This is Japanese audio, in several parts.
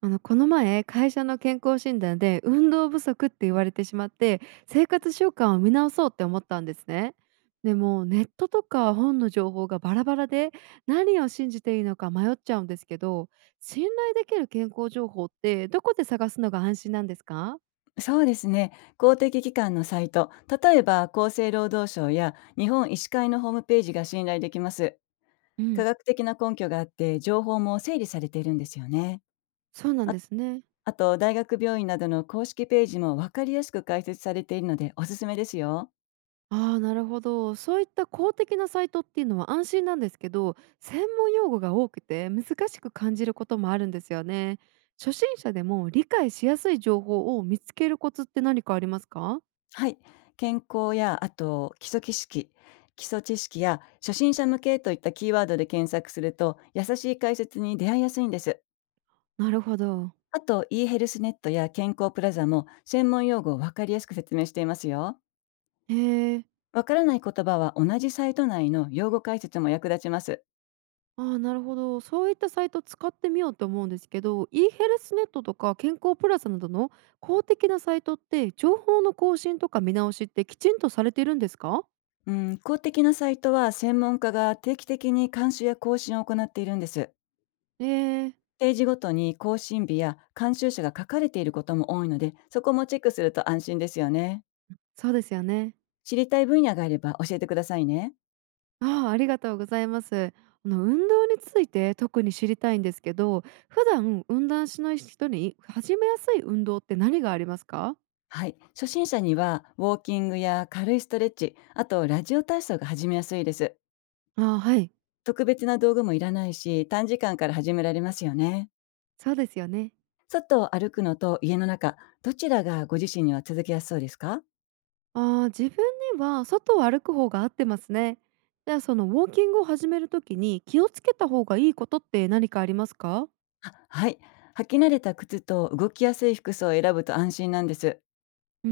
この前会社の健康診断で運動不足って言われてしまって、生活習慣を見直そうって思ったんですね。でもネットとか本の情報がバラバラで、何を信じていいのか迷っちゃうんですけど、信頼できる健康情報ってどこで探すのが安心なんですか？そうですね。公的機関のサイト、例えば厚生労働省や日本医師会のホームページが信頼できます。う科ん、学的な根拠があって、情報も整理されているんですよね。そうなんですね。あと、大学病院などの公式ページも分かりやすく解説されているのでおすすめですよ。ああ、なるほど。そういった公的なサイトっていうのは安心なんですけど、専門用語が多くて難しく感じることもあるんですよね。初心者でも理解しやすい情報を見つけるコツって何かありますか？はい。健康や、あと、基礎知識や初心者向けといったキーワードで検索すると、優しい解説に出会いやすいんです。なるほど。あと、e ヘルスネットや健康プラザも専門用語をわかりやすく説明していますよ。へえ。わからない言葉は同じサイト内の用語解説も役立ちます。ああ、なるほど。そういったサイト使ってみようと思うんですけど、e ヘルスネットとか健康プラスなどの公的なサイトって情報の更新とか見直しってきちんとされているんですか？うん、公的なサイトは専門家が定期的に監修や更新を行っているんです。ええ、ページごとに更新日や監修者が書かれていることも多いので、そこもチェックすると安心ですよね。そうですよね。知りたい分野があれば教えてくださいね。ああ、ありがとうございます。運動について特に知りたいんですけど、普段運動しない人に始めやすい運動って何がありますか？はい。初心者にはウォーキングや軽いストレッチ、あとラジオ体操が始めやすいです。ああ、はい。特別な道具もいらないし、短時間から始められますよね。そうですよね。外を歩くのと家の中、どちらがご自身には続けやすそうですか？ああ、自分には外を歩く方が合ってますね。じゃあそのウォーキングを始めるときに気をつけた方がいいことって何かありますか？あ、はい。履き慣れた靴と動きやすい服装を選ぶと安心なんです。うー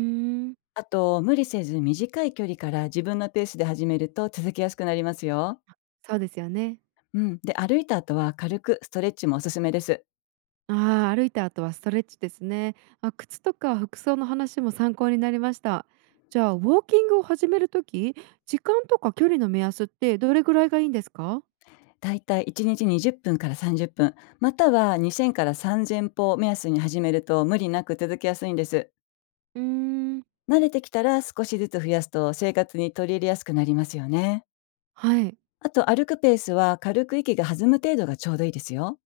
ん、あと、無理せず短い距離から自分のペースで始めると続けやすくなりますよ。そうですよね。うん。で、歩いた後は軽くストレッチもおすすめです。ああ、歩いた後はストレッチですね。あ、靴とか服装の話も参考になりました。じゃあ、ウォーキングを始めるとき、時間とか距離の目安ってどれぐらいがいいんですか？だいたい1日20分から30分、または2000から3000歩を目安に始めると無理なく続けやすいんです。うーん。慣れてきたら少しずつ増やすと生活に取り入れやすくなりますよね。はい。あと歩くペースは軽く息が弾む程度がちょうどいいですよ。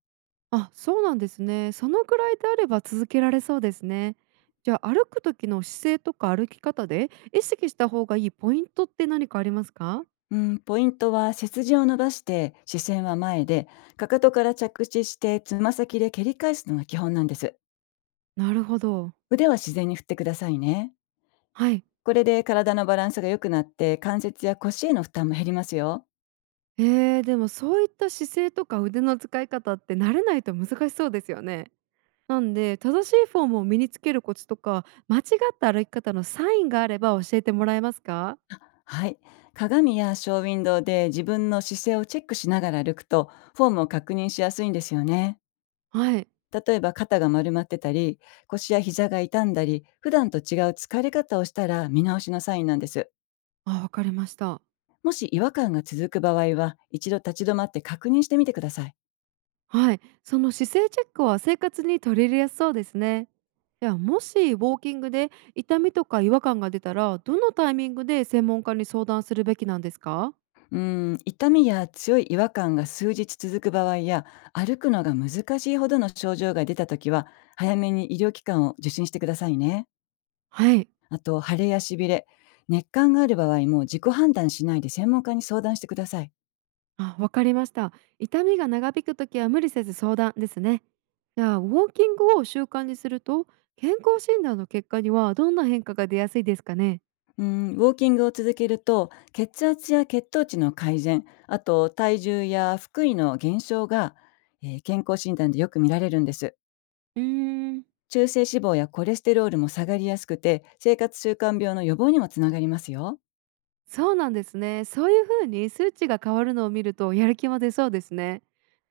あ、そうなんですね。そのぐらいであれば続けられそうですね。じゃあ、歩く時の姿勢とか歩き方で意識した方がいいポイントって何かありますか？うん、ポイントは背筋を伸ばして視線は前で、かかとから着地してつま先で蹴り返すのが基本なんです。なるほど。腕は自然に振ってくださいね。はい。これで体のバランスが良くなって関節や腰への負担も減りますよ。でもそういった姿勢とか腕の使い方って慣れないと難しそうですよね。なんで、正しいフォームを身につけるコツとか、間違った歩き方のサインがあれば教えてもらえますか？はい。鏡やショーウィンドウで自分の姿勢をチェックしながら歩くと、フォームを確認しやすいんですよね。はい。例えば肩が丸まってたり、腰や膝が痛んだり、普段と違う疲れ方をしたら見直しのサインなんです。あ、わかりました。もし違和感が続く場合は、一度立ち止まって確認してみてください。はい。その姿勢チェックは生活に取り入れやすそうですね。では、もしウォーキングで痛みとか違和感が出たら、どのタイミングで専門家に相談するべきなんですか？うーん、痛みや強い違和感が数日続く場合や、歩くのが難しいほどの症状が出たときは、早めに医療機関を受診してくださいね。はい。あと、腫れやしびれ、熱感がある場合も自己判断しないで専門家に相談してください。あ、わかりました。痛みが長引くときは無理せず相談ですね。じゃあ、ウォーキングを習慣にすると、健康診断の結果にはどんな変化が出やすいですかね？うん、ウォーキングを続けると血圧や血糖値の改善、あと体重や腹囲の減少が、健康診断でよく見られるんです。うーん、中性脂肪やコレステロールも下がりやすくて生活習慣病の予防にもつながりますよ。そうなんですね。そういう風に数値が変わるのを見るとやる気も出そうですね。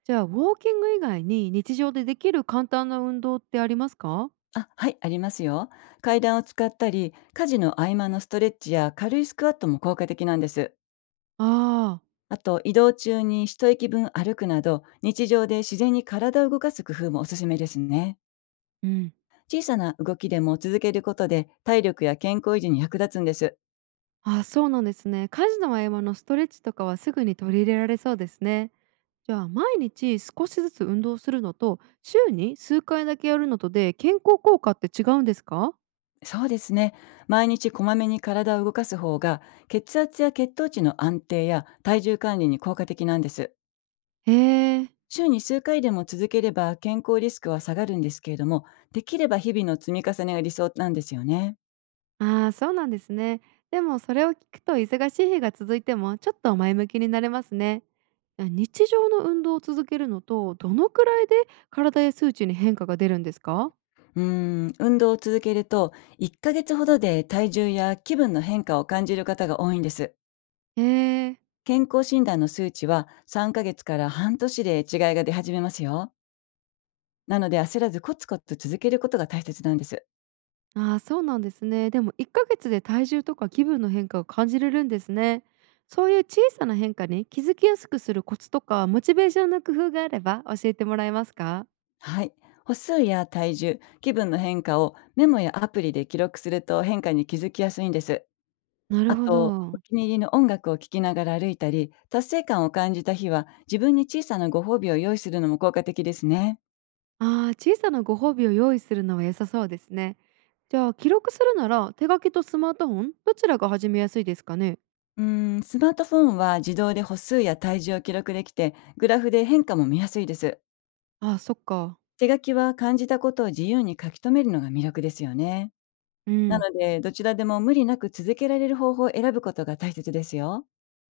じゃあウォーキング以外に日常でできる簡単な運動ってありますか？あ、はい、ありますよ。階段を使ったり家事の合間のストレッチや軽いスクワットも効果的なんです。ああ。あと移動中に一息分歩くなど日常で自然に体を動かす工夫もおすすめですね。うん。小さな動きでも続けることで体力や健康維持に役立つんです。あ、そうなんですね。家事の合間のストレッチとかはすぐに取り入れられそうですね。じゃあ毎日少しずつ運動するのと週に数回だけやるのとで健康効果って違うんですか？そうですね。毎日こまめに体を動かす方が血圧や血糖値の安定や体重管理に効果的なんです。へえ。週に数回でも続ければ健康リスクは下がるんですけれども、できれば日々の積み重ねが理想なんですよね。ああ、そうなんですね。でもそれを聞くと忙しい日が続いてもちょっと前向きになれますね。あ、日常の運動を続けるのとどのくらいで体や数値に変化が出るんですか？うーん、運動を続けると1ヶ月ほどで体重や気分の変化を感じる方が多いんです。へえ。健康診断の数値は3ヶ月から半年で違いが出始めますよ。なので焦らずコツコツ続けることが大切なんです。ああ、そうなんですね。でも1ヶ月で体重とか気分の変化を感じれるんですね。そういう小さな変化に気づきやすくするコツとかモチベーションの工夫があれば教えてもらえますか？はい。歩数や体重、気分の変化をメモやアプリで記録すると変化に気づきやすいんです。なるあほと、おど。気に入りの音楽を聴きながら歩いたり、達成感を感じた日は自分に小さなご褒美を用意するのも効果的ですね。ああ、小さなご褒美を用意するのは良さそうですね。じゃあ、記録するなら手書きとスマートフォンどちらが始めやすいですかね？うーん、スマートフォンは自動で歩数や体重を記録できて、グラフで変化も見やすいです。ああ、そっか。手書きは感じたことを自由に書き留めるのが魅力ですよね。うなん。ので、どちらでも無理なく続けられる方法を選ぶことが大切ですよ。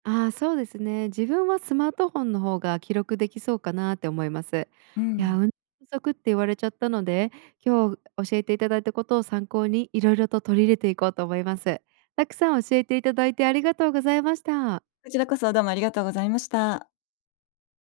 ああ、そうですね。自分はスマートフォンの方が記録できそうかなって思います。ういや、ん。運動不足って言われちゃったので、今日教えていただいたことを参考にいろいろと取り入れていこうと思います。たくさん教えていただいてありがとうございました。こちらこそどうもありがとうございました。